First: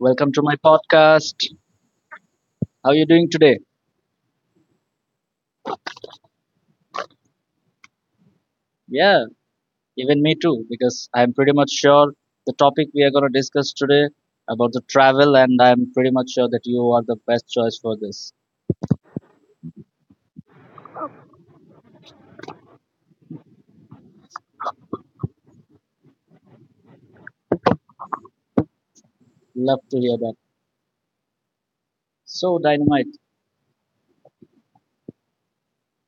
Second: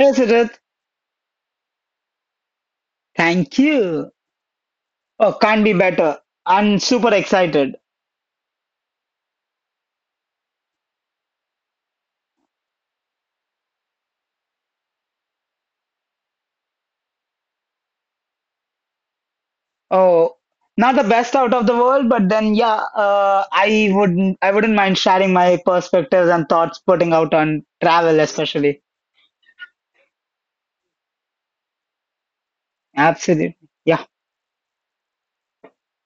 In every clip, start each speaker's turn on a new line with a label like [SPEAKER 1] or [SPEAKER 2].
[SPEAKER 1] Hey,
[SPEAKER 2] welcome to my
[SPEAKER 1] Sujit,
[SPEAKER 2] podcast. How are you doing
[SPEAKER 1] thank
[SPEAKER 2] today?
[SPEAKER 1] you. Oh, can't be better. I'm super excited.
[SPEAKER 2] Yeah, even me too, because I'm pretty much sure the topic we are going to discuss today about the travel, and I'm pretty much sure that you are the best choice for this.
[SPEAKER 1] Oh, not the best out of the world, but then yeah, I wouldn't mind sharing my perspectives and thoughts putting out on travel, especially.
[SPEAKER 2] Love to hear that. So, Dynamite,
[SPEAKER 1] Absolutely. Yeah.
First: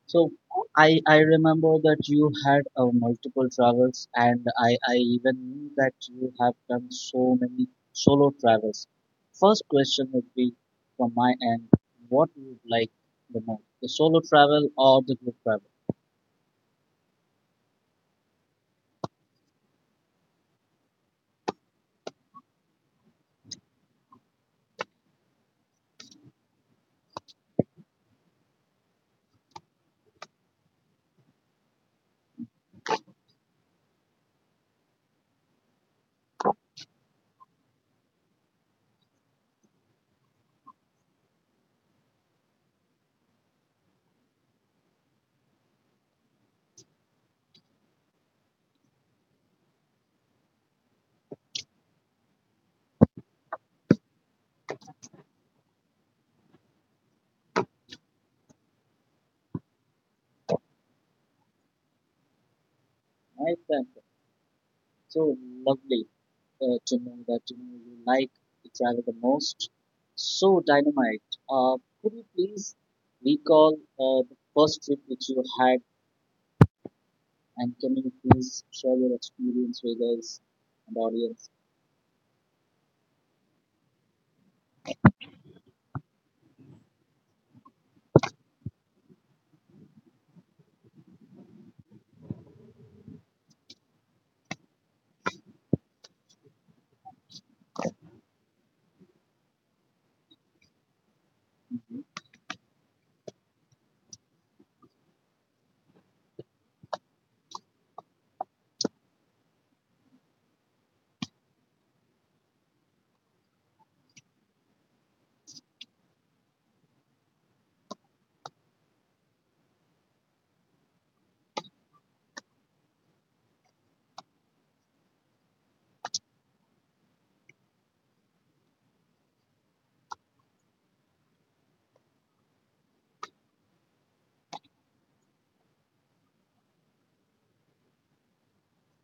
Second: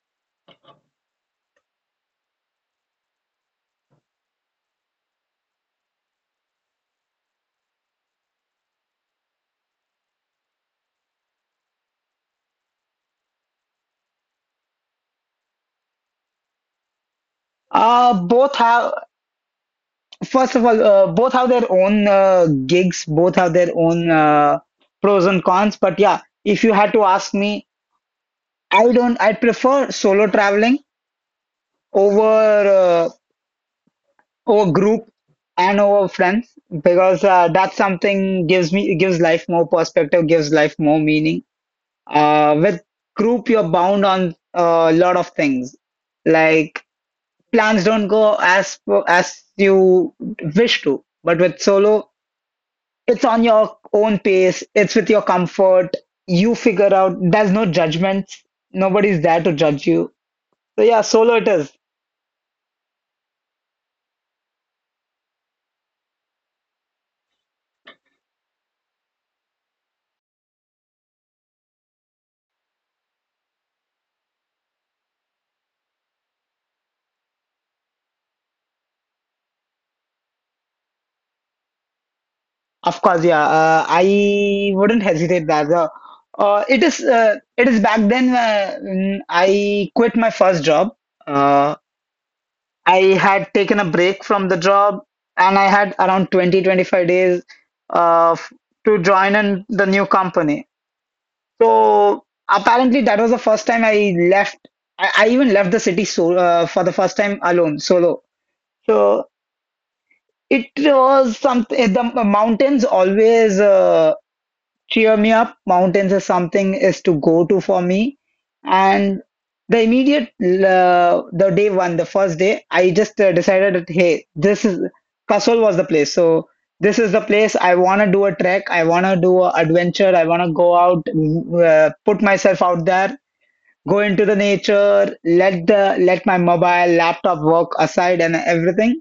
[SPEAKER 2] so I remember that you had multiple travels, and I even knew that you have done so many solo travels. First question would be from my end: What you would like the most, the solo travel or the group travel?
[SPEAKER 1] Both have, first of all, both have their own gigs, both have their own pros and cons. But yeah, if you had to ask me, I don't, I prefer solo traveling over over group and over friends because that's something gives me gives life more perspective gives life more meaning with group you're bound on a lot of things like plans don't go as you wish to, but with solo it's on your own pace, it's with your comfort, you figure out, there's no judgments, nobody's there to judge you. So yeah, solo it is.
[SPEAKER 2] Right, then. So lovely to know that you know you like to travel the most. So dynamite. Could you please recall the first trip which you had? And can you please share your experience with us and audience?
[SPEAKER 1] Of course, yeah. I wouldn't hesitate that. It is it is back then I quit my first job. Uh, I had taken a break from the job, and I had around 20 to 25 days uh, f- to join in the new company.
[SPEAKER 2] Mhm.
[SPEAKER 1] So apparently that was the first time I left. I even left the city, so for the first time alone, solo. So it was something. The mountains always. Cheer me up. Mountains is something is to go to for me. And the immediate the day one, the first day, I just decided that hey, this is Kasol was the place. So this is the place I want to do a trek. I want to do an adventure. I want to go out, put myself out there, go into the nature, let my mobile laptop work aside and everything.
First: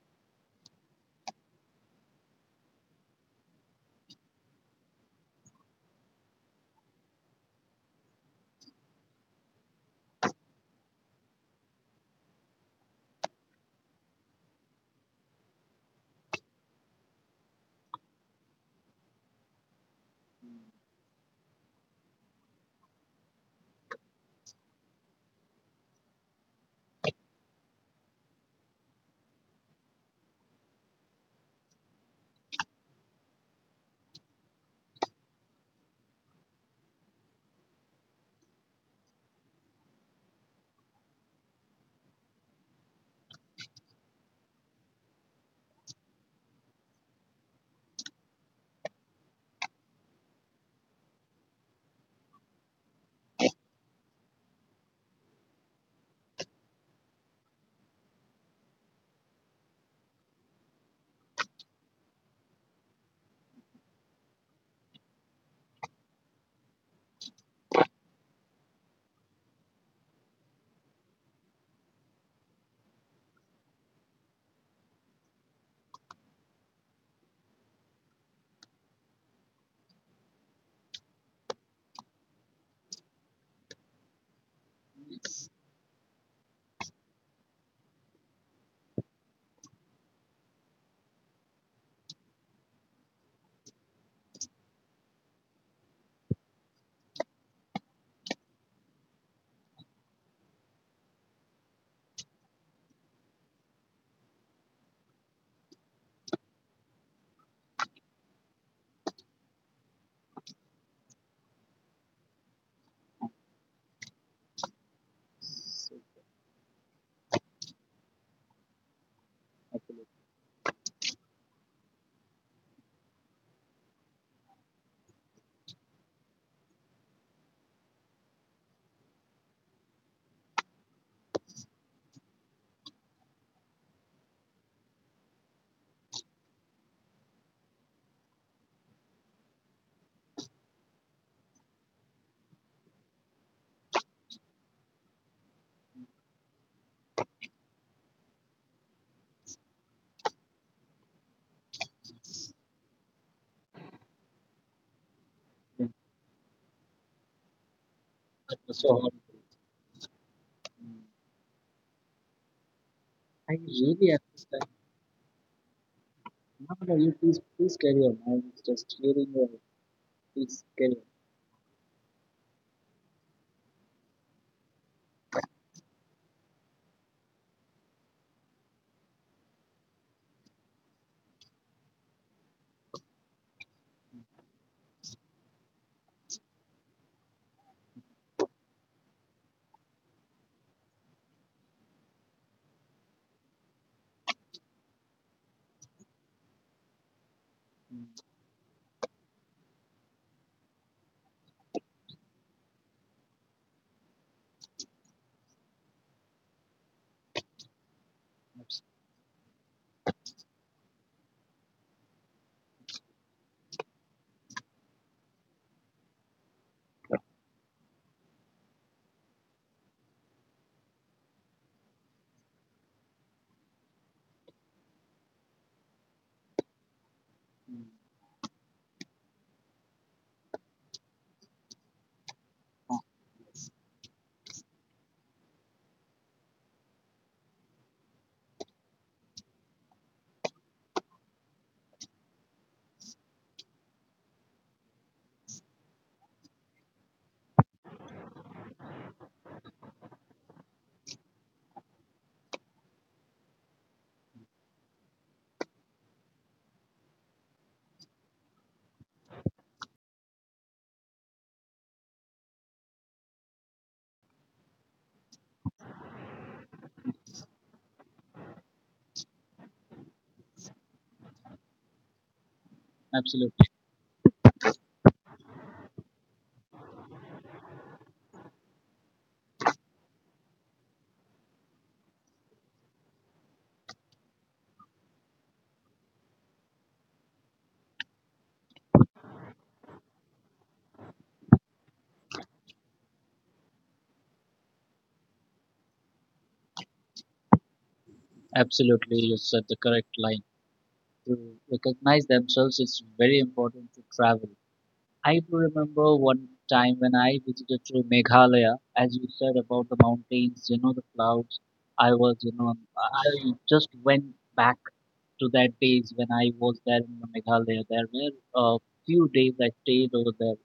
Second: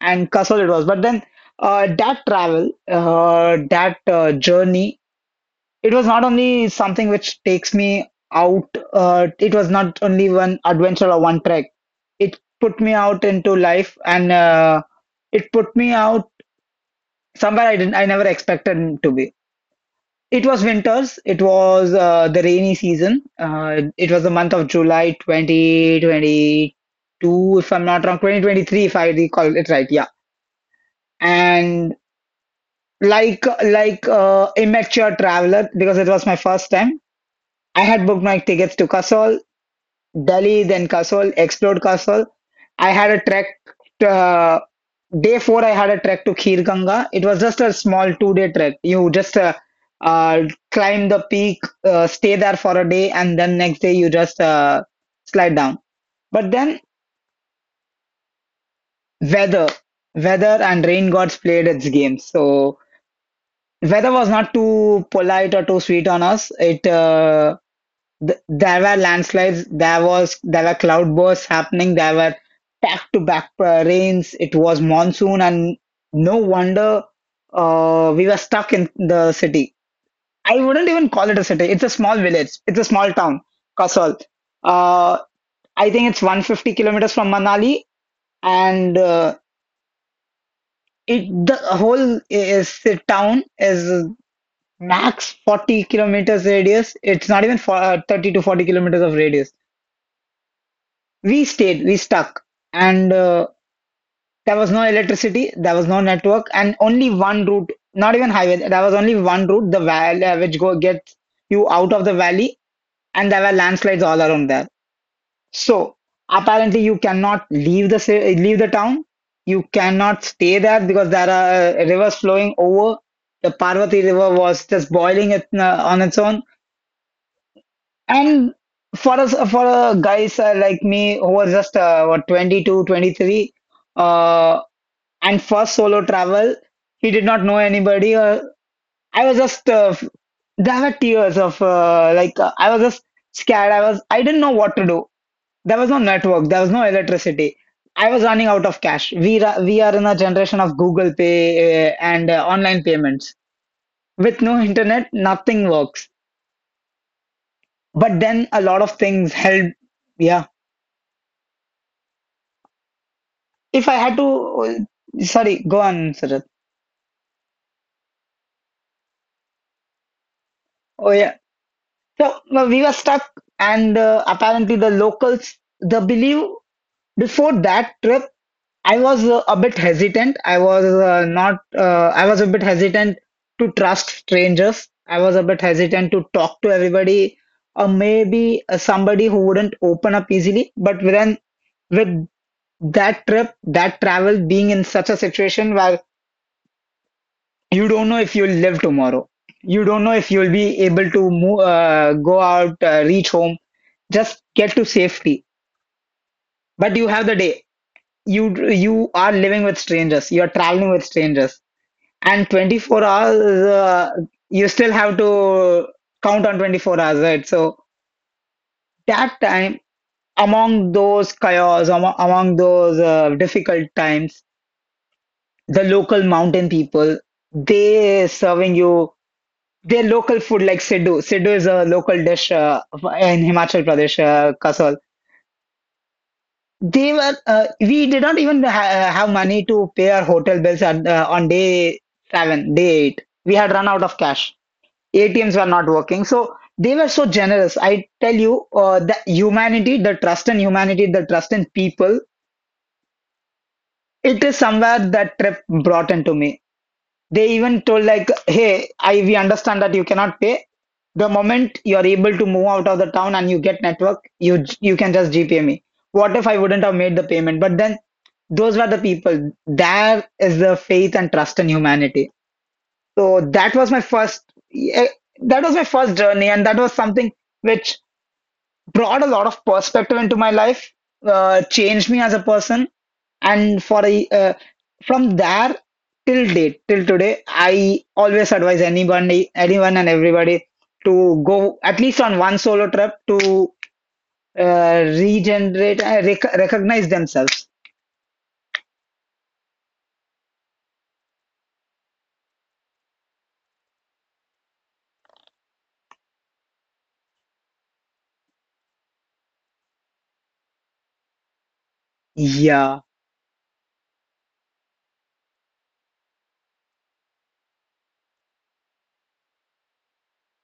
[SPEAKER 1] And Kasol it was. But then that travel, that journey, it was not only something which takes me out, it was not only one adventure or one trek, it put me out into life, and it put me out somewhere I never expected to be. It was winters, it was the rainy season, it was the month of July 2022, if I'm not wrong, 2023 if I recall it right, yeah. And like, immature traveler, because it was my first time, I had booked my tickets to Kasol. Delhi, then Kasol, explored Kasol. I had a trek. Uh, Day four, I had a trek to Khir Ganga. It was just a small two-day trek. You just uh, climb the peak, stay there for a day, and then next day you just slide down. But then weather, weather and rain gods played its game. So weather was not too polite or too sweet on us. There were landslides, there were cloudbursts happening, there were back to back rains. It was monsoon, and no wonder we were stuck in the city. I wouldn't even call it a city. It's a small village. It's a small town, Kasol. Uh, I think it's 150 kilometers from Manali, and it the whole is the town is max 40 kilometers radius. It's not even for, 30 to 40 kilometers of radius we stayed, we stuck, and there was no electricity, there was no network, and only one route, not even highway, there was only one route, the valley, which go gets you out of the valley, and there were landslides all around there.
[SPEAKER 2] So,
[SPEAKER 1] So apparently, you cannot leave leave the town. You
[SPEAKER 2] absolutely.
[SPEAKER 1] cannot stay there because there are rivers flowing over. The Parvati River was just boiling it on its own. And for us, for guys like me who are just what, 22, 23, uh, and first solo travel, he did not know anybody. I was just, there were tears of I was just scared. I didn't know what to do. There was no network, there was no electricity. I was running out of cash. We are in a generation of Google Pay and online payments. With no internet, nothing works. But then
[SPEAKER 2] That
[SPEAKER 1] a
[SPEAKER 2] was
[SPEAKER 1] lot
[SPEAKER 2] so
[SPEAKER 1] of
[SPEAKER 2] helpful.
[SPEAKER 1] things helped.
[SPEAKER 2] I
[SPEAKER 1] If I
[SPEAKER 2] really
[SPEAKER 1] had to,
[SPEAKER 2] understand.
[SPEAKER 1] oh, sorry, go on, Sujat.
[SPEAKER 2] No, no, you please, please carry on. I was just hearing your, please carry on.
[SPEAKER 1] Oh yeah. So no, we were stuck, and apparently the locals, the believe before that trip, I was a bit hesitant. I was not. I was a bit hesitant to trust strangers. I was a bit hesitant to talk to everybody, or maybe somebody who wouldn't open up easily. But then with that trip, that travel, being in such a situation where you don't know if you'll live tomorrow. You don't know if you'll be able to move, go out, reach home, just get to safety. But you have the day. You are living with strangers. You are traveling with strangers, and 24 hours. You still have to count on 24 hours, right? So that time, among those chaos, among those difficult times, the local mountain people, they serving you their local food, like Siddu. Siddu is a local dish in Himachal Pradesh, Kasol. They were, we did not even ha- have money to pay our hotel bills at, on day seven, day eight. We had run out of cash. ATMs were not working. So they were so generous. I tell you, the humanity, the trust in humanity, the trust in people, it is somewhere that trip brought into me. They even told like, "Hey, I we understand that you cannot pay. The moment you are able to move out of the town and you get network, you can just GPay me." What if I wouldn't have made the payment? But then those were the people. There is the faith and trust in humanity. So
[SPEAKER 2] Absolutely.
[SPEAKER 1] that was my first. eh, That was my first journey, and that was something which brought a lot of perspective into my life. Changed me as a person, and for a from there, till today I always advise anybody, anyone and everybody to go at least on one solo trip to regenerate, recognize themselves.
[SPEAKER 2] Absolutely, you said the correct line. To recognize themselves, it's very important to travel. I do remember one time when I visited to Meghalaya, as you said about the mountains, you know, the clouds. I was, you know,
[SPEAKER 1] Yeah.
[SPEAKER 2] I just went back to that days when I was there in the Meghalaya. There were a few days I stayed over there,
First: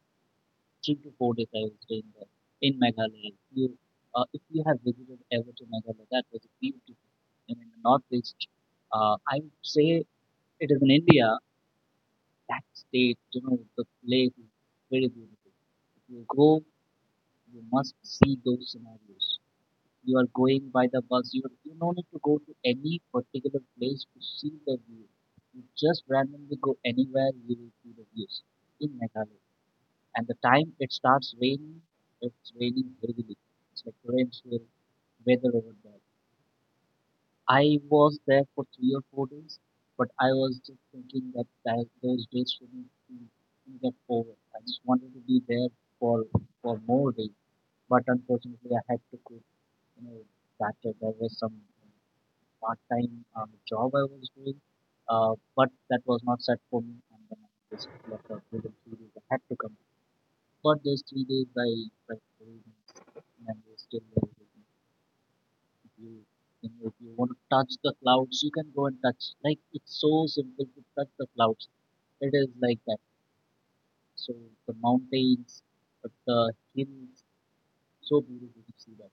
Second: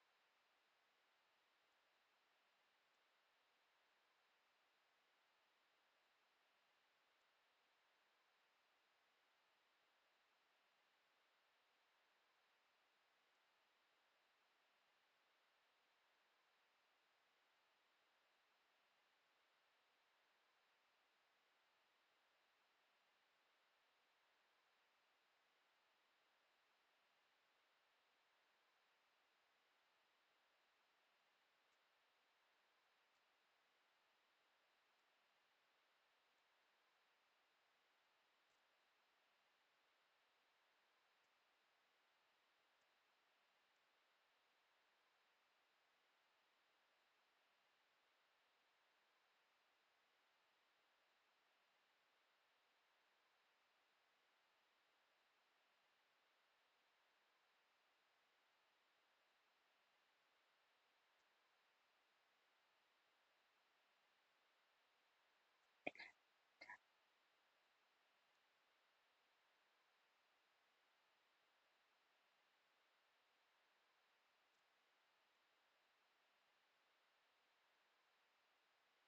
[SPEAKER 2] 3 to 4 days I was staying there in Meghalaya. If you have visited ever to Meghalaya, that was beautiful. And in the northeast, I would say it is in India, that state, you know, the place is very beautiful you go, you must see those scenarios. You are going by the bus. You don't need to go to any particular place to see the view. You just randomly go anywhere, you will see the views in Meghalaya. And the time it starts raining, it's raining heavily. It's like torrential weather over there. I was there for 3 or 4 days, but I was just thinking that, those days shouldn't be- get over. I just wanted to be there for more days, but unfortunately, I had to quit. You know, that there was some part-time job I was doing, but that was not set for me, and then I just left out within 3 days. I had to come, but those 3 days I felt very nice, and I was still there you you know, if you want to touch the clouds, you can go and touch. Like it's so simple to touch the clouds. It is like that. So the mountains, the hills, so beautiful to see that.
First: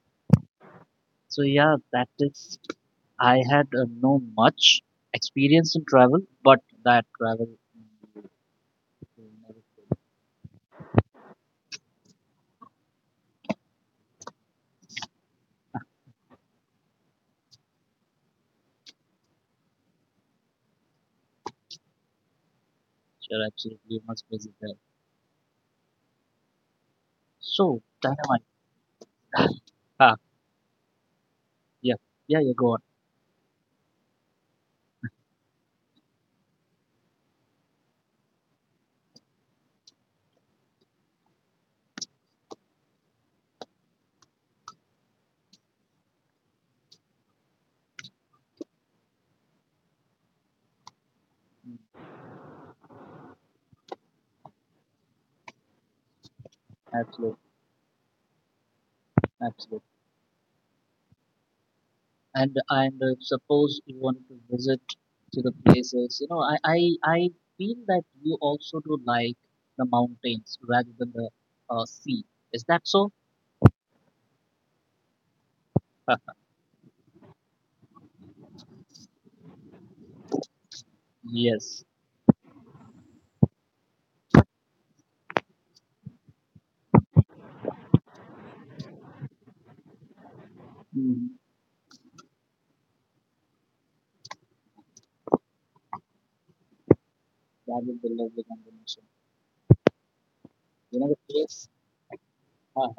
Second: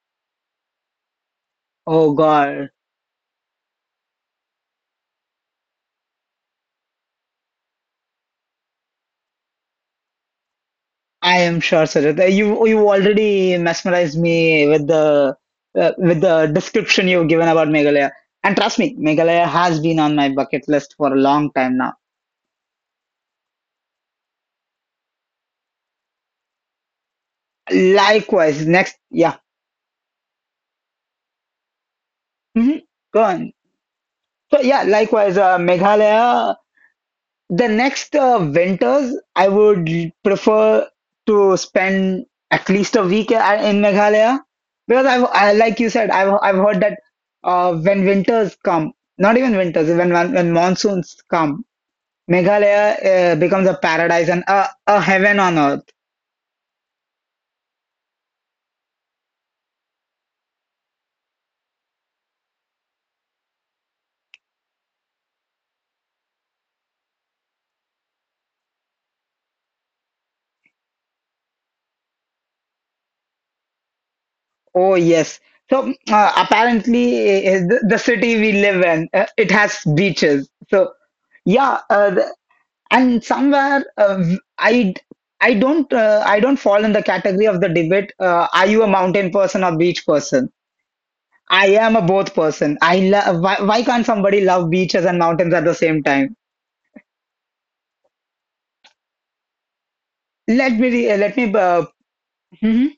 [SPEAKER 2] So yeah, that
[SPEAKER 1] Oh
[SPEAKER 2] is.
[SPEAKER 1] god,
[SPEAKER 2] I had no much experience in travel, but that travel will never fail.
[SPEAKER 1] I am sure, Sarita. You already mesmerized me with the description you've given about Meghalaya, and trust me, Meghalaya has been on my bucket list for a long time now.
[SPEAKER 2] Sure, absolutely, you must visit there. So dynamite.
[SPEAKER 1] Likewise, next. Yeah.
[SPEAKER 2] Ah, yeah, yeah, yeah. Go on.
[SPEAKER 1] Mhm. Go on. So yeah, likewise, Meghalaya. The next winters, I would prefer to spend at least a week in Meghalaya, because like you said, I've heard that when winters come, not even winters, when monsoons come,
[SPEAKER 2] Mm.
[SPEAKER 1] Meghalaya becomes a paradise and a heaven on earth.
[SPEAKER 2] Absolutely, absolutely. And suppose you want to visit to the places you know I feel that you also do like the mountains rather than the sea, is that so?
[SPEAKER 1] Oh yes. So apparently, the city we live in, it has beaches. So. Yeah,
[SPEAKER 2] Yes.
[SPEAKER 1] and somewhere i I don't I don't fall in the category of the debate, are you a mountain person or beach person?
[SPEAKER 2] Mm,
[SPEAKER 1] I am a both person. I love, why can't somebody love beaches and mountains at the same time?
[SPEAKER 2] that would be lovely combination. You know the
[SPEAKER 1] Let me
[SPEAKER 2] place,
[SPEAKER 1] mhm.
[SPEAKER 2] ah,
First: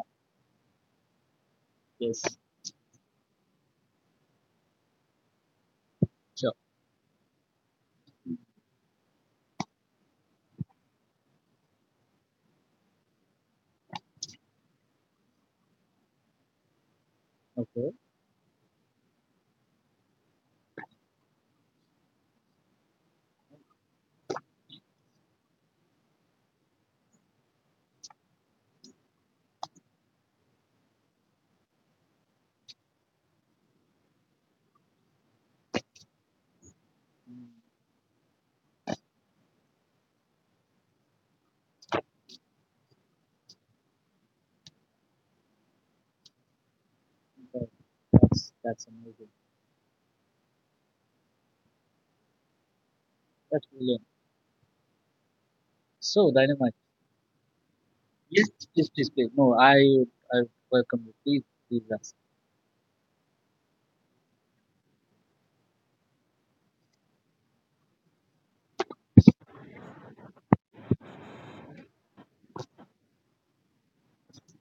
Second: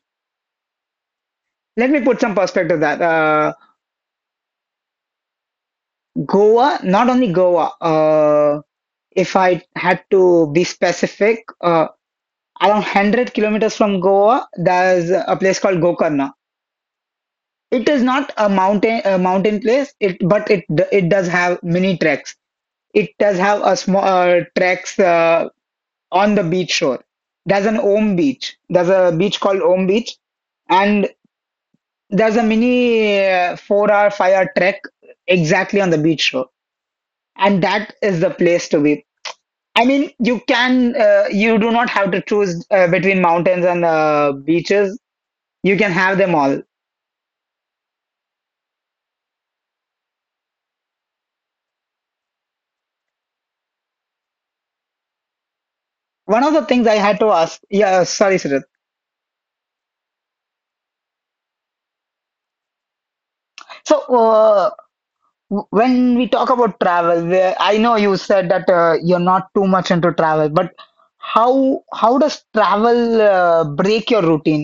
[SPEAKER 1] Let me put
[SPEAKER 2] yes,
[SPEAKER 1] some perspective that
[SPEAKER 2] sure.
[SPEAKER 1] Goa, not only Goa, uh, if I had to be specific, uh, around 100 kilometers from Goa there's a place called Gokarna. It
[SPEAKER 2] Okay.
[SPEAKER 1] is not a mountain place. It does have mini treks. It does have a small treks on the beach shore. There's an Om beach. There's a beach called Om Beach, and there's a mini 4 hour 5 hour trek exactly on the beach shore, and that is the place to be. I mean, you can you do not have to choose between mountains and beaches. You can have them all.
[SPEAKER 2] Okay, that's amazing, that's brilliant, so
[SPEAKER 1] One of the
[SPEAKER 2] dynamite.
[SPEAKER 1] things I had to ask, yeah, sorry,
[SPEAKER 2] Yes,
[SPEAKER 1] Sridhar.
[SPEAKER 2] please, please, please. No, I welcome you, please please ask.
[SPEAKER 1] So, When we talk about travel, where I know you said that you're not too much into travel, but how how does travel break your routine?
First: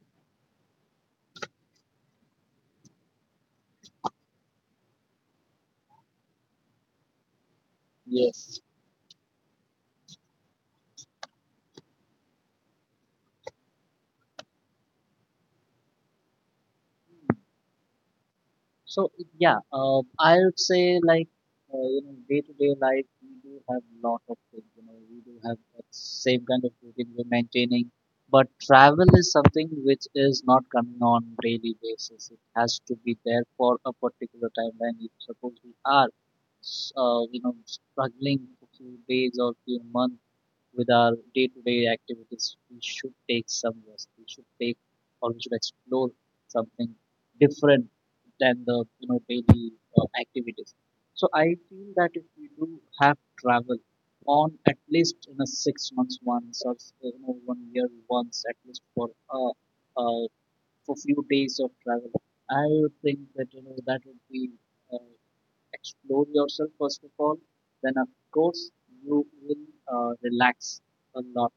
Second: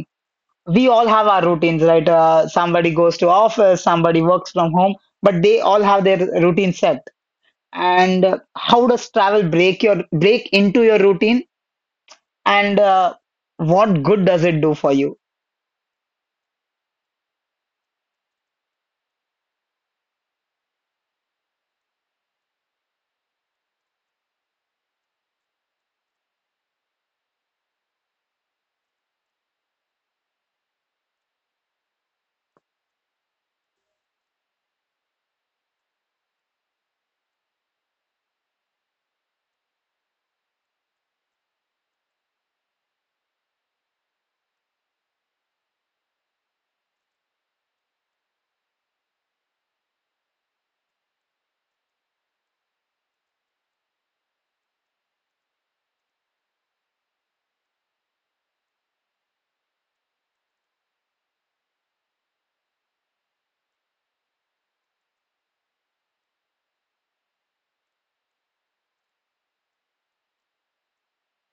[SPEAKER 1] We all have our routines, right? Somebody goes to office, somebody works from home, but they all have their routine set. And
[SPEAKER 2] Yes.
[SPEAKER 1] how does travel break into your routine? And what good does it do for you?
[SPEAKER 2] So yeah, I would say like you know day to day life we do have lot of things. You know we do have that same kind of routine we're maintaining, but travel is something which is not coming on daily basis. It has to be there for a particular timeline. If suppose we are you know struggling for few days or few months with our day to day activities, we should take some rest. We should take or we should explore something different than the you know daily activities. So I feel that if we do have travel on at least in a 6 months once or you know one year once, at least uh, uh for few days of travel, I would think that you know that would be, uh, explore yourself first of all, then of course you will relax a lot.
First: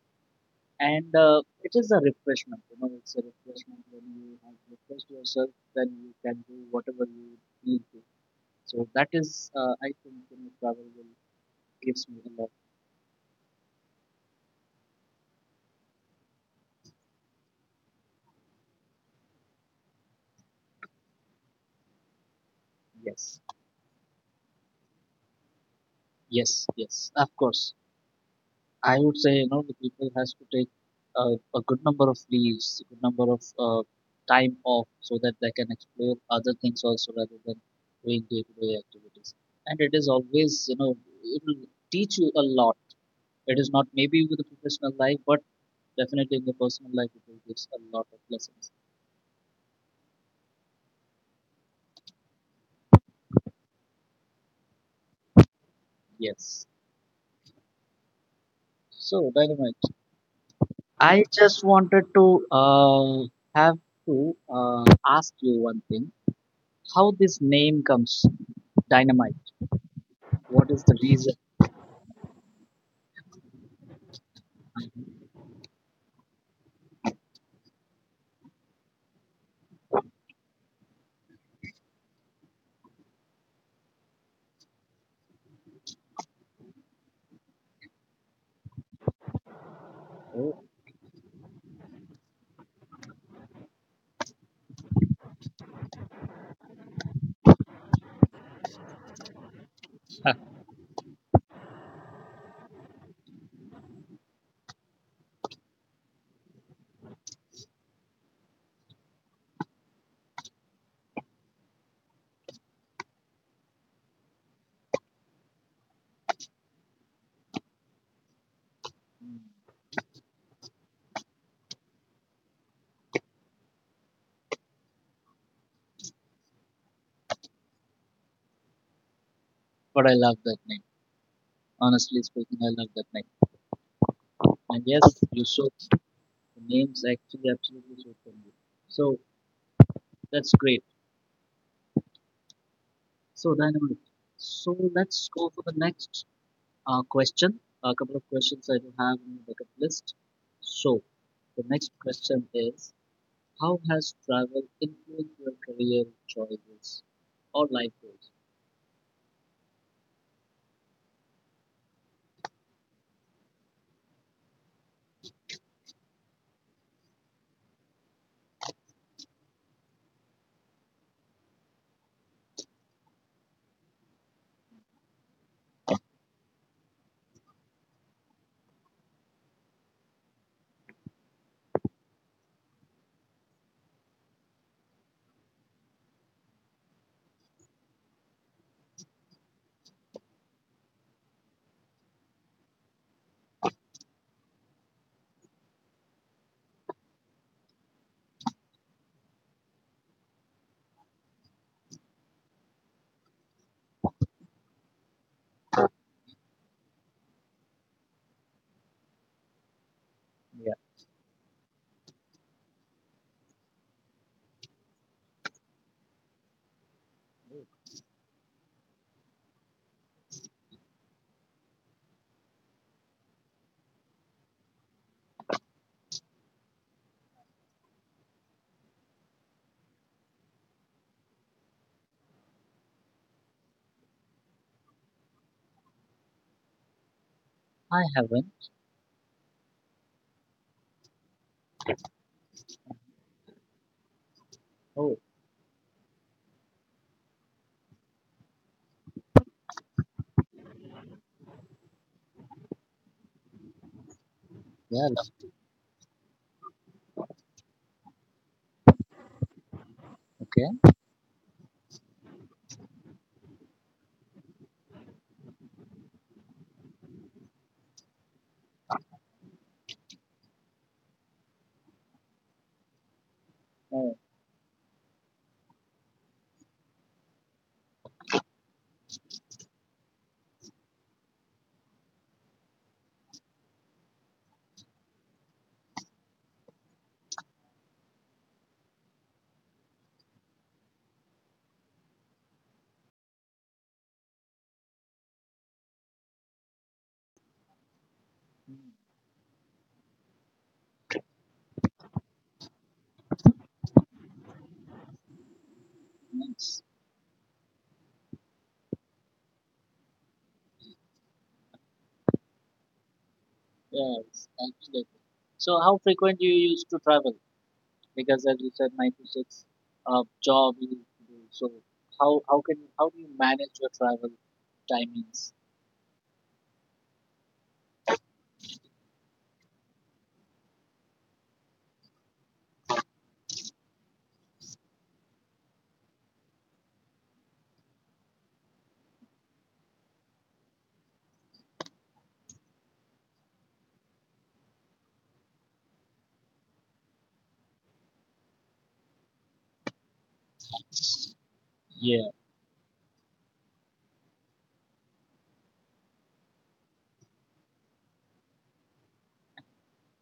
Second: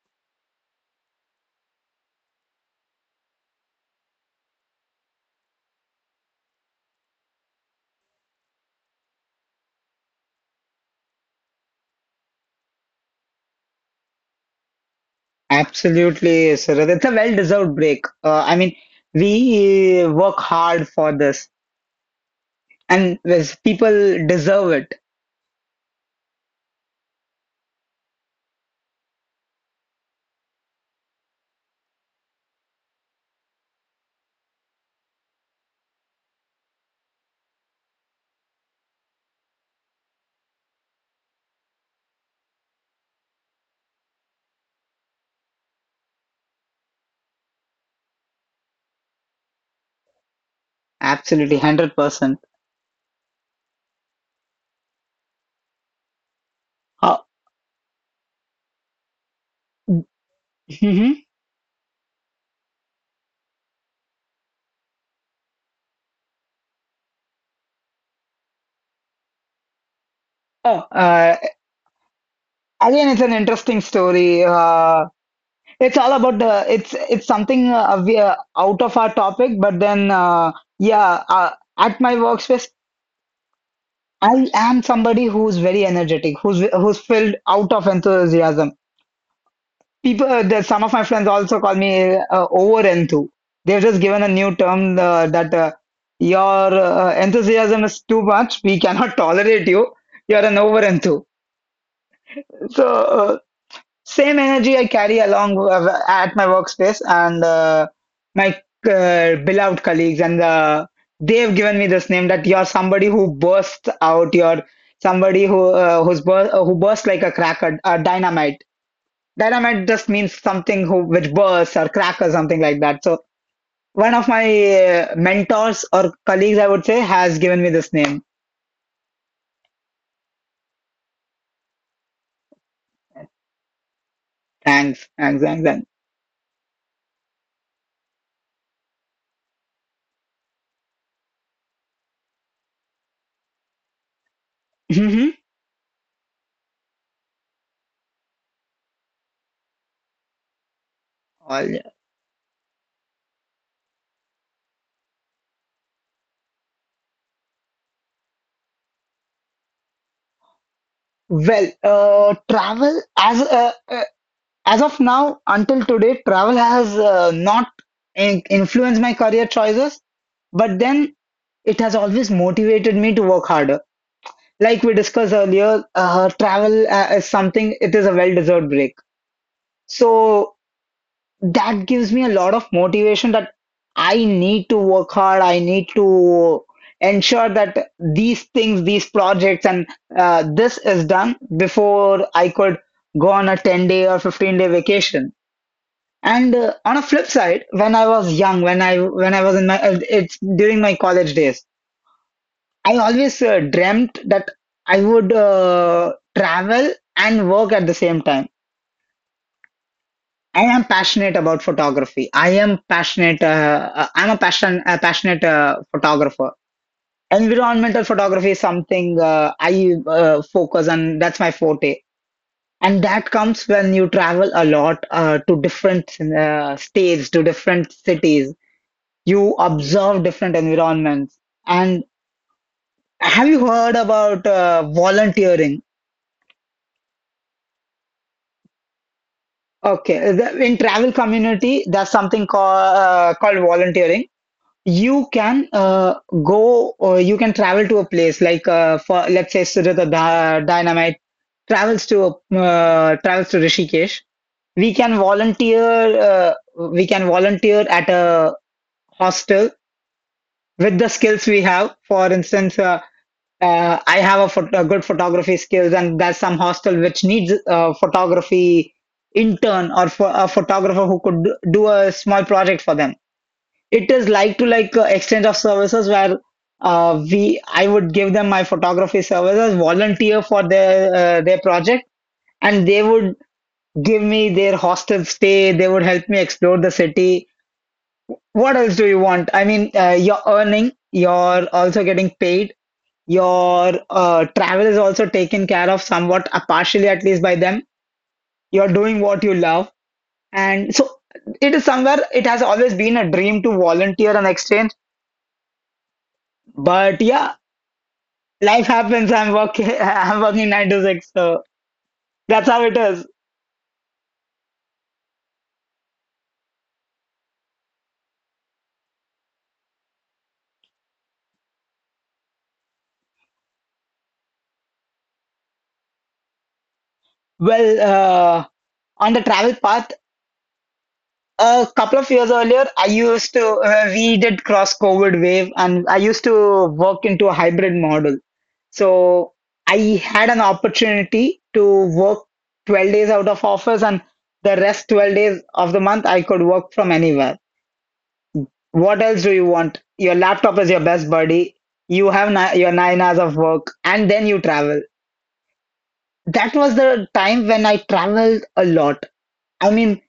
[SPEAKER 2] And it is a refreshment, you know it's a refreshment. When you have refreshed yourself, then you can do whatever you need to. So that is I think you know travel will gives me a lot.
[SPEAKER 1] Absolutely, Surath. It's a well-deserved break. I mean, we work hard for this. And
[SPEAKER 2] Yes,
[SPEAKER 1] yes, people deserve it.
[SPEAKER 2] yes, yes, of course. I would say you know the people has to take a good number of leaves, a good number of time off so that they can explore other things also rather than doing day-to-day activities. And it is always you know it will teach you a lot. It is not maybe with the professional life, but definitely in the personal life, it will gives a lot of lessons.
[SPEAKER 1] Absolutely, 100%.
[SPEAKER 2] Yes.
[SPEAKER 1] Uh,
[SPEAKER 2] So, Dynamite,
[SPEAKER 1] mhm.
[SPEAKER 2] I just wanted to have to ask you one thing. How this name comes, Dynamite? What
[SPEAKER 1] Oh,
[SPEAKER 2] is the reason?
[SPEAKER 1] again, it's an interesting story. It's all about the, it's something we are out of our topic, but then yeah, at my workspace, I am somebody who's very energetic, who's filled out of enthusiasm. People,
[SPEAKER 2] Oh,
[SPEAKER 1] some of my friends also call me over enthu. They've just given a new term that your enthusiasm is too much. We cannot tolerate you. You're an over enthu. So uh, Same energy I carry along at my workspace, and my beloved colleagues, and they have given me this name that you're somebody who bursts out. You're somebody who who bursts like a cracker, a dynamite. Dynamite just means something who which bursts or crack or something like that. So one of my mentors or colleagues, I would say, has given me this name.
[SPEAKER 2] but I love that name. Honestly speaking, I love that name. And
[SPEAKER 1] Thanks,
[SPEAKER 2] yes,
[SPEAKER 1] thanks,
[SPEAKER 2] you
[SPEAKER 1] thanks,
[SPEAKER 2] showed
[SPEAKER 1] thanks.
[SPEAKER 2] the names actually absolutely showed from you. So that's great. So Dynamite. So
[SPEAKER 1] Hmm.
[SPEAKER 2] let's go for the next question. A couple of questions I do have in the bucket list. So,
[SPEAKER 1] All,
[SPEAKER 2] the
[SPEAKER 1] yeah.
[SPEAKER 2] next question is: How has travel influenced your career choices or life goals?
[SPEAKER 1] Well, travel as of now until today, travel has not influenced my career choices, but then it has always motivated me to work harder. Like we discussed earlier, travel is something, it is a well deserved break. So that gives me a lot of motivation that I need to work hard. I need to ensure that these things, these projects, and this is done before I could go on a 10 day or 15-day vacation. And on a flip side, when I was young, when I was in my it's during my college days, I always dreamt that I would travel and work at the same time. I
[SPEAKER 2] Yeah.
[SPEAKER 1] am passionate about photography. I am passionate. I'm a passionate photographer. Environmental photography is something I focus on. That's my forte, and that comes when you travel a lot to different states, to different cities. You observe different environments. And have you heard about volunteering?
[SPEAKER 2] I haven't.
[SPEAKER 1] Okay, in travel community, there's something called volunteering. You
[SPEAKER 2] Oh.
[SPEAKER 1] can go, or you can travel to a place like for let's say Sujata Dynamite travels to Rishikesh. We can
[SPEAKER 2] Yes.
[SPEAKER 1] volunteer, uh, we can volunteer at a hostel
[SPEAKER 2] Okay.
[SPEAKER 1] with the skills we have. For instance, I have a, a good photography skills, and there's some hostel which needs a photography intern, or for a photographer who could do a small project for them. It
[SPEAKER 2] Oh,
[SPEAKER 1] is like exchange of services where we I would give them my photography services, volunteer for their project, and they would give me their hostel stay. They would help me explore the city. What else do you want? I mean, you're earning, you're also getting paid. Your travel is also taken care of somewhat, partially at least by them. You're doing what you love, and so it is somewhere. It has always been a dream to volunteer and exchange.
[SPEAKER 2] nice.
[SPEAKER 1] But yeah, life happens. I'm working. I'm working nine to six, so that's how it is.
[SPEAKER 2] Yes, absolutely. So, how frequent do you used to travel? Because, as you said, 9 to 6 job you used to do. So, how can how do you manage your travel timings?
[SPEAKER 1] Well, uh, on the travel path, a couple of years earlier, I used to. We did cross COVID wave, and I used to work into a hybrid model. So I had an opportunity to work 12 days out of office, and the rest 12 days of the month, I could work from anywhere. What else do you want? Your laptop is your best buddy. You
[SPEAKER 2] Yeah,
[SPEAKER 1] have your 9 hours of work, and then you travel. That was the time when I traveled a lot. I mean,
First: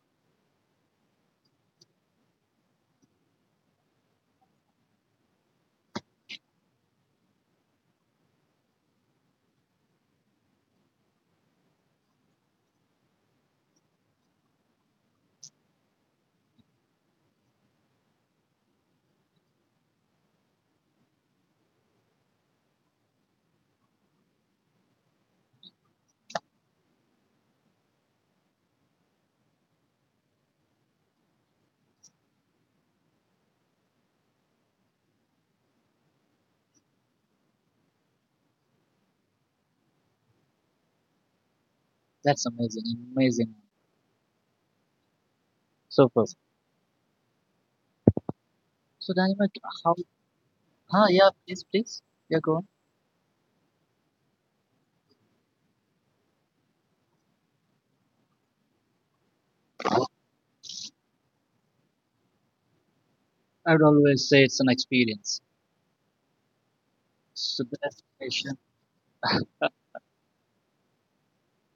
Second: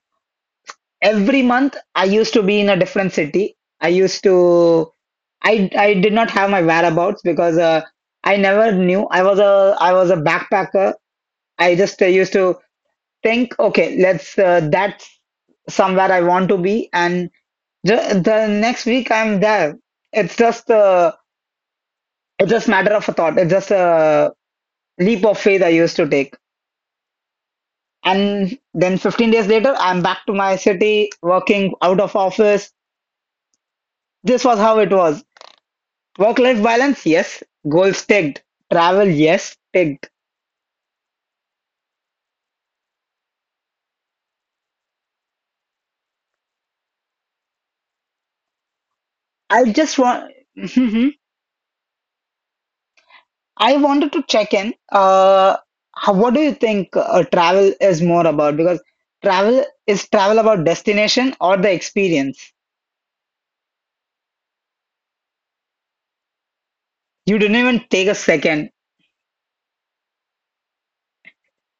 [SPEAKER 1] every month I used to be in a different city. I used to, I did not have my whereabouts because I never knew. I was a backpacker. I just used to think, okay, let's that's somewhere I want to be, and the next week I'm there. It's just uh, it's just matter of a thought. It's just a leap of faith I used to take. And then 15 days later, I'm back to my city, working out of office. This was how it was. Work life balance, yes. Goals ticked. Travel, yes, ticked.
[SPEAKER 2] that's amazing. Amazing. Super. So, Dynamite,
[SPEAKER 1] I
[SPEAKER 2] how?
[SPEAKER 1] just want,
[SPEAKER 2] Huh, yeah, please, please. Yeah, go on.
[SPEAKER 1] I wanted to check in. What do you think travel is more about? Because travel about destination or the experience?
[SPEAKER 2] I would always say it's an experience.
[SPEAKER 1] You didn't
[SPEAKER 2] So the
[SPEAKER 1] even take a
[SPEAKER 2] destination
[SPEAKER 1] second.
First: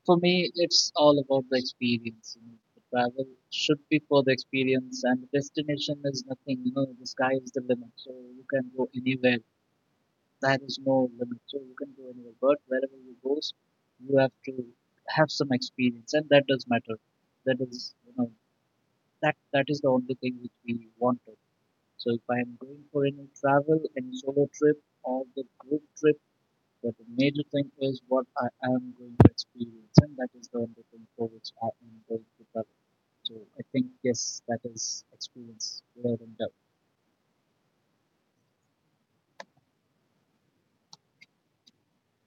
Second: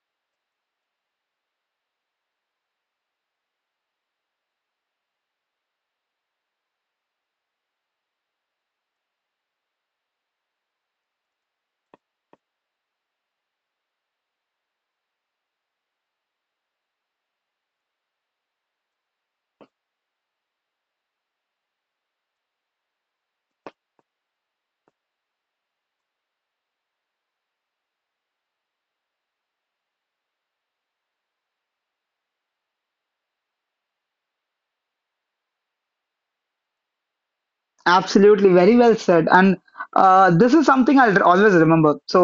[SPEAKER 2] for me, it's all about the experience. You know, the travel should be for the experience, and the destination is nothing. You know, the sky is the limit, so you can go anywhere. There is no limit, so you can go anywhere. But wherever you go, you have to have some experience, and that does matter. That is, you know, that is the only thing which we want. So if I am going for any travel, any solo trip or the group trip, but the major thing is what I am going to experience, and that is the only thing for which I am going to travel. So I think yes, that is experience without a doubt.
[SPEAKER 1] Absolutely, very well said. And this is something I'll always remember. So,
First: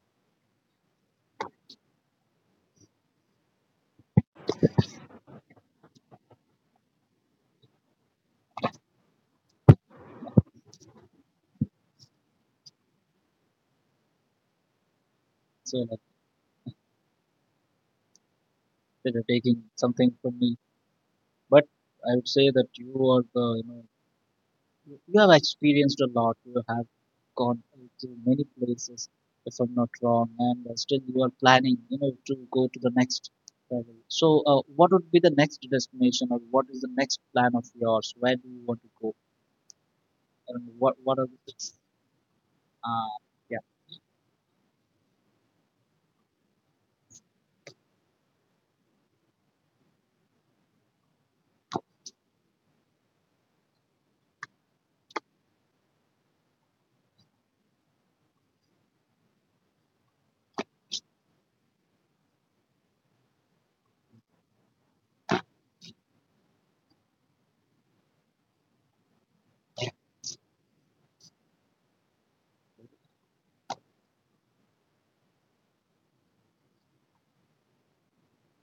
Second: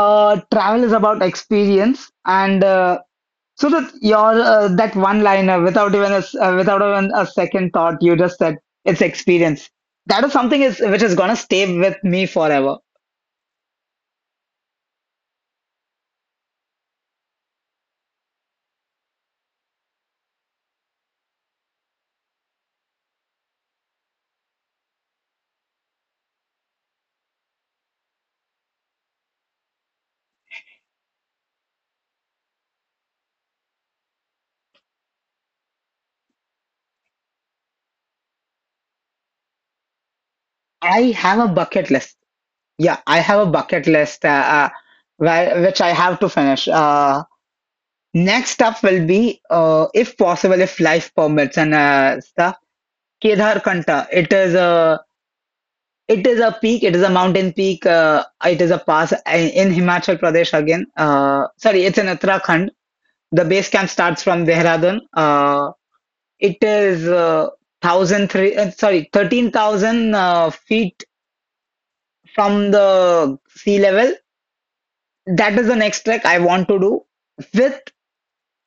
[SPEAKER 1] Travel is about experience, and that your that one liner, without even without even a second thought, you just said it's experience. That is something is which is gonna stay with me forever.
[SPEAKER 2] So like they're taking something from me, but I would say that you are the you know you you have experienced a lot. You have gone to many places, if I'm not wrong, and still you are planning, you know, to go to the next level. So, what would be the next destination, or what is the next plan of yours? Where do you want to go, and
[SPEAKER 1] I
[SPEAKER 2] what are
[SPEAKER 1] have a
[SPEAKER 2] the
[SPEAKER 1] bucket list. Yeah,
[SPEAKER 2] uh,
[SPEAKER 1] I have a
[SPEAKER 2] yeah,
[SPEAKER 1] bucket list where, which I have to finish. Next up will be, if possible, if life permits and stuff, Kedar Kanta. It is a peak. It is a mountain peak. It is a pass in Himachal Pradesh again. Sorry, it's in Uttarakhand. The base camp starts from Dehradun. Uh, it is thousand three. Sorry, 13,000 feet from the sea level. That is the next trek I want to do with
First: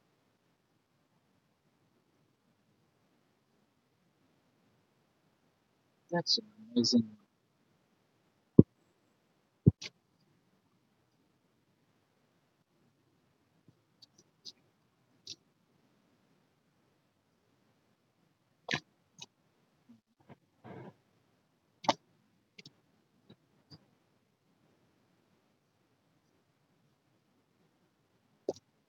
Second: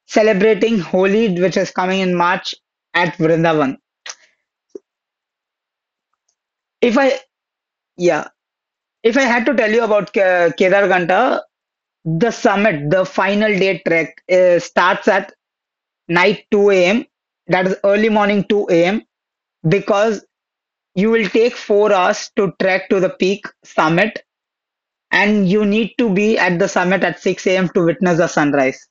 [SPEAKER 1] celebrating Holi, which is coming in March at Vrindavan.
[SPEAKER 2] that's
[SPEAKER 1] If
[SPEAKER 2] amazing.
[SPEAKER 1] I yeah, if I had to tell you about Kedar Ghanta, the summit, the final day trek, starts at night 2 a.m. That is early morning 2 a.m., because you will take 4 hours to trek to the peak summit, and you need to be at the summit at 6 a.m. to witness the sunrise.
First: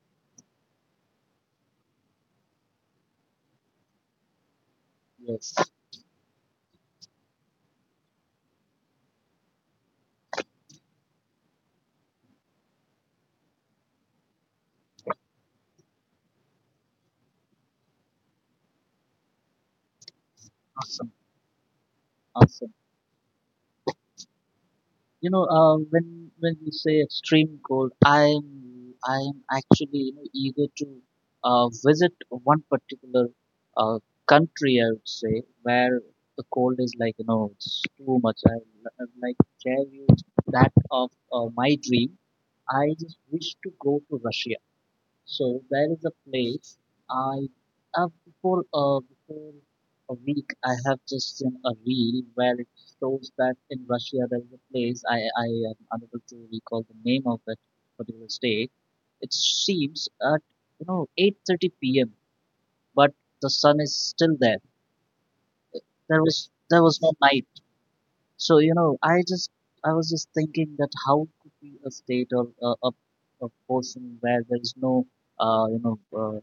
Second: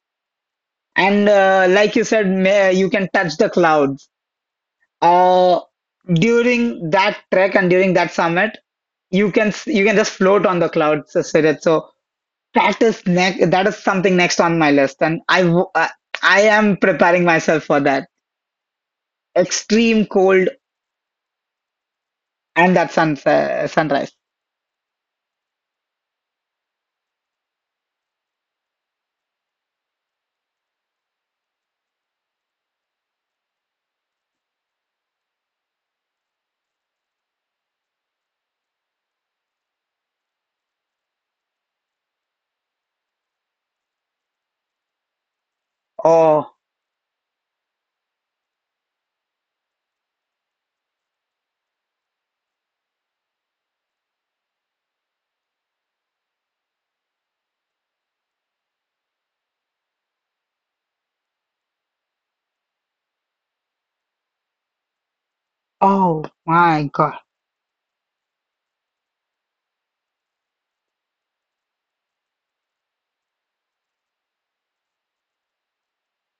[SPEAKER 1] And like you said, may, you can touch the clouds.
[SPEAKER 2] Yes,
[SPEAKER 1] Uh, During that trek and during that summit, you can just float on the clouds, Surit. So that is next. That is something next on my list, and I am preparing myself for that. Extreme cold
[SPEAKER 2] awesome, awesome.
[SPEAKER 1] and that sunset sunrise.
[SPEAKER 2] You know, when you say extreme cold, I'm actually you know, eager to visit one particular uh, country. I would say where the cold is like you know it's too much. I would like to share you that of my dream. I just wish to go to Russia. So there is a
[SPEAKER 1] Oh,
[SPEAKER 2] place I have before before a week I have just seen a reel where it shows that in Russia there is a place I am unable to recall the name of that particular state. It seems at you know 8:30 p.m. but the sun is still there.
[SPEAKER 1] oh
[SPEAKER 2] There
[SPEAKER 1] my
[SPEAKER 2] was no
[SPEAKER 1] God.
[SPEAKER 2] night. So you know I was just thinking that how could be a state or a portion where there is no you know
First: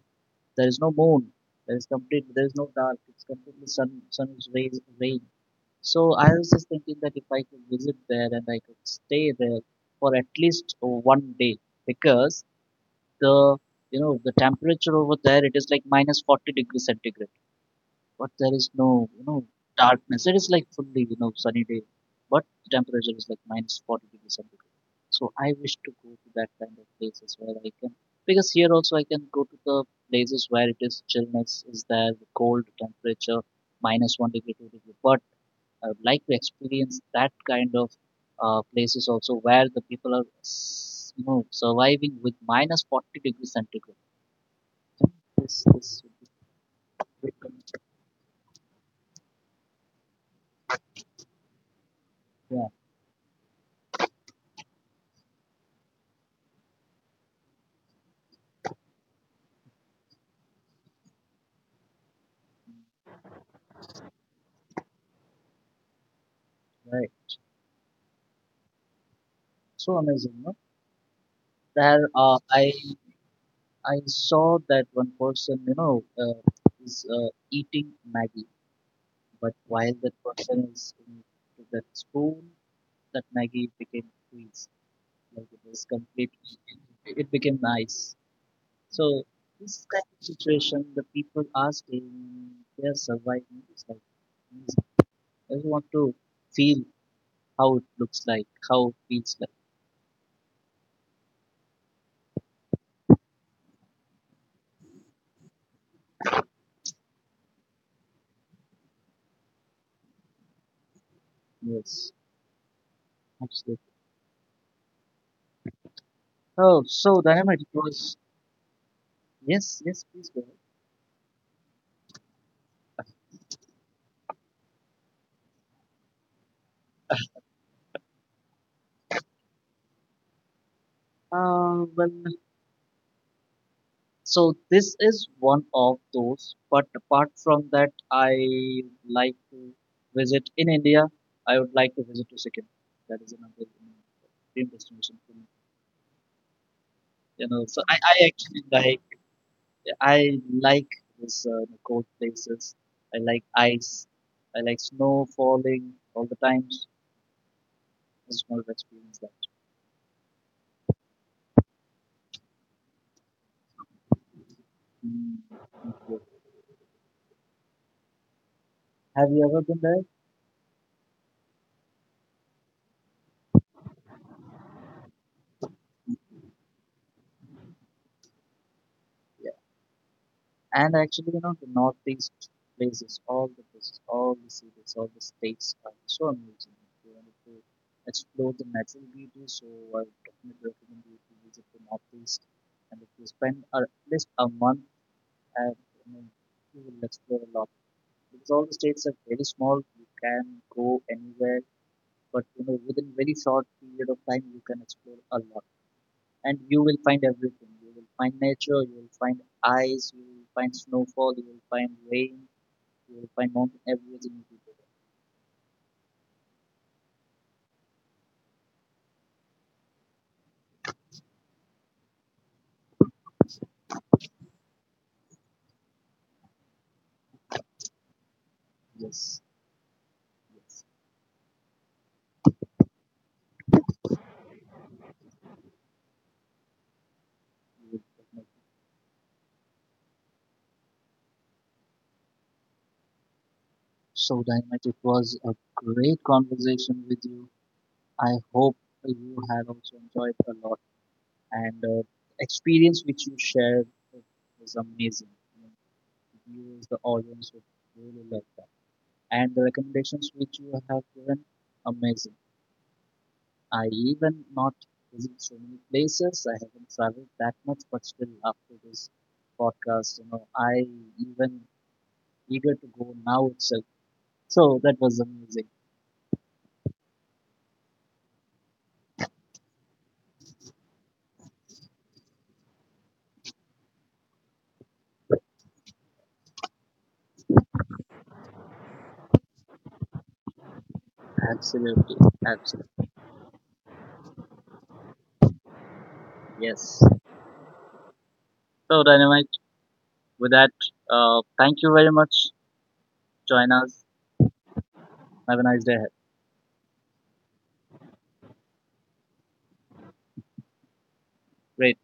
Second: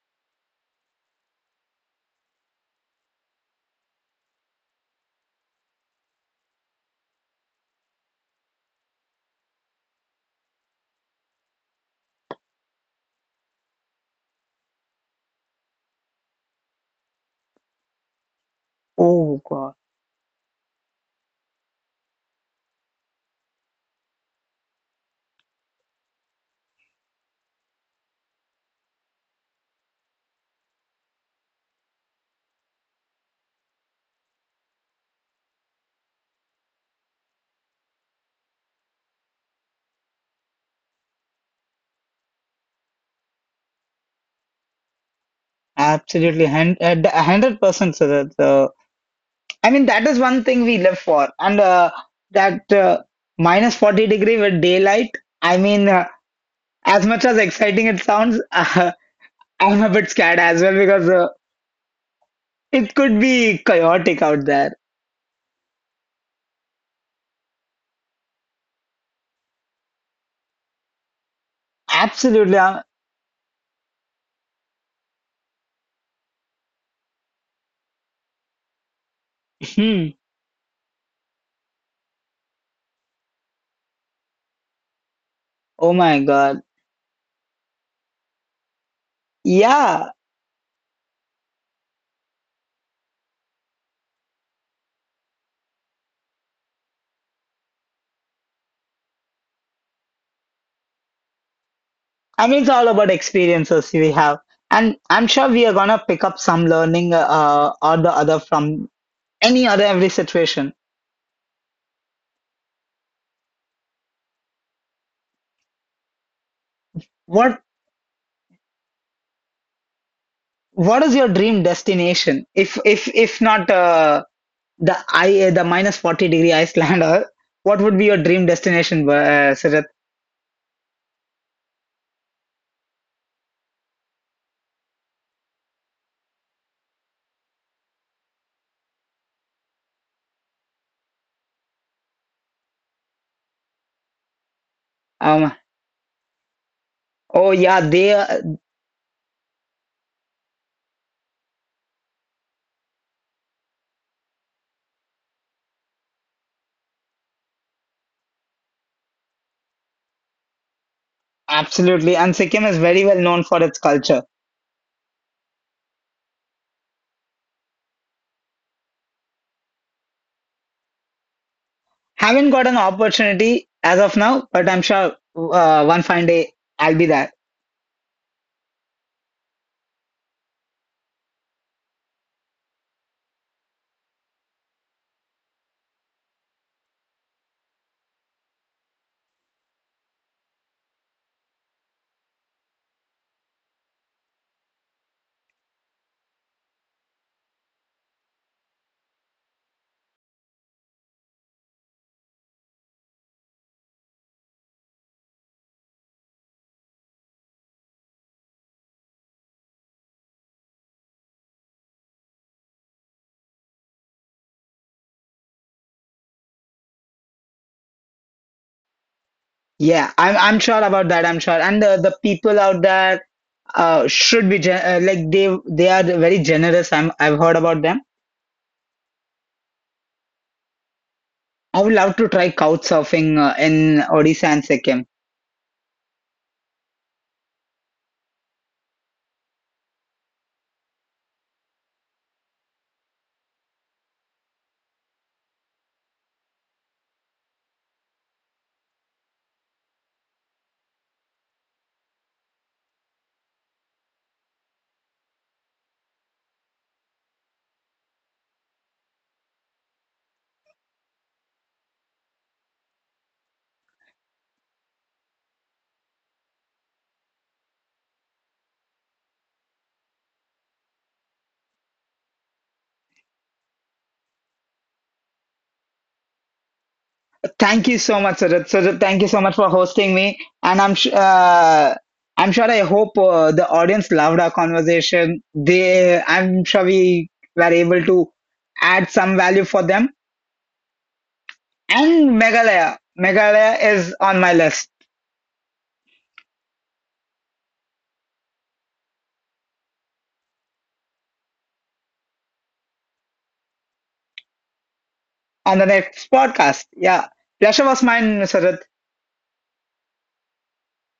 [SPEAKER 2] there is no moon. There is complete. There is no dark. It's completely sun. Sun is rays, rain. So I was just thinking that if I could visit there and I could stay there for at least one day, because the you know the temperature over there it is like minus 40 degrees centigrade but there is no you know
[SPEAKER 1] Oh God.
[SPEAKER 2] darkness. It is like fully you know sunny day, but the temperature is like minus 40 degrees centigrade. So I wish to go to that kind of places where I can because here also I can go to the places where it is chillness is there, the cold temperature minus 1 degree, 2 degree. But I would like to experience that kind of places also where the people are you know surviving with minus 40 degrees centigrade. This would be
[SPEAKER 1] Absolutely, a
[SPEAKER 2] great.
[SPEAKER 1] hundred percent, Siddharth. I mean, that is one thing we live for, and
[SPEAKER 2] Yeah,
[SPEAKER 1] that minus 40 degree with daylight. I mean, as much as exciting it sounds, I'm a bit scared as well, because it could be chaotic out there.
[SPEAKER 2] right, so amazing. No? There,
[SPEAKER 1] Absolutely.
[SPEAKER 2] I saw that one person, you know, is eating Maggie, but while
[SPEAKER 1] Hmm.
[SPEAKER 2] that person is in that spoon, that Maggie became squeezed. Like it was
[SPEAKER 1] Oh my
[SPEAKER 2] complete.
[SPEAKER 1] God.
[SPEAKER 2] It became nice. So this kind
[SPEAKER 1] Yeah.
[SPEAKER 2] of situation, the people are staying, they are surviving. It's like I just want to feel how it looks like, how it feels like.
[SPEAKER 1] I mean, it's all about experiences we have. And I'm sure we are gonna pick up some learning or the other from any other every situation.
[SPEAKER 2] Yes, absolutely. Oh, so dynamite.
[SPEAKER 1] What
[SPEAKER 2] It was yes, yes. Please go.
[SPEAKER 1] What is your dream destination? If not the minus 40 degree Iceland, or what would be your dream destination, Sujat?
[SPEAKER 2] Well, so this is one of those, but apart from that, I like to visit in India. I would like to visit to Sikkim. That is another you know, dream destination for me.
[SPEAKER 1] Um.
[SPEAKER 2] You
[SPEAKER 1] Oh
[SPEAKER 2] know, so
[SPEAKER 1] yeah, they
[SPEAKER 2] I
[SPEAKER 1] are
[SPEAKER 2] actually like I like this cold places. I like ice. I like snow falling all the times. I just want to experience that.
[SPEAKER 1] absolutely. And Sikkim is very well known for its culture.
[SPEAKER 2] Mm, thank. Have you ever been there?
[SPEAKER 1] Haven't got an opportunity as of now, but I'm sure one fine day I'll be there.
[SPEAKER 2] And actually, you know, the northeast places, all the cities, all the states are so amazing. If you wanted to explore the natural beauty, so I would definitely recommend you to visit the northeast. And if you spend at least a month, and you know, you will explore a lot because all the states are very small. You can go anywhere, but you know, within very short period of time, you can explore a lot and you will find everything. You will find nature, you will find ice, you will find snowfall, you will find rain, you will find mountain, everything will be there.
[SPEAKER 1] Yeah, I'm sure about that. I'm sure, and the people out there should be gen, like they are very generous. I've heard about them.
[SPEAKER 2] Yes, yes,
[SPEAKER 1] I would love to try couch surfing in Odisha and Sikkim.
[SPEAKER 2] you will definitely. So, Dynamite, it was a great conversation with you. I hope you had also enjoyed a lot, and experience which you shared was amazing. I mean, you, as the audience, would really like that, and the recommendations which you have given, amazing. I even not visit so many places. I haven't traveled that much, but still after this podcast, you know, I even eager to go now itself. So that was amazing.
[SPEAKER 1] Thank you so much, Sarat. Sarat, thank you so much for hosting me. And I'm sure I hope the audience loved our conversation. I'm sure we were able to add some value for them.
[SPEAKER 2] Absolutely,
[SPEAKER 1] And
[SPEAKER 2] absolutely.
[SPEAKER 1] Meghalaya is on my list
[SPEAKER 2] Yes. So Dynamite, with that, thank you very much. Join us. Have a nice day ahead.
[SPEAKER 1] on the next podcast. Yeah, pleasure was mine, Sarat.
[SPEAKER 2] Great.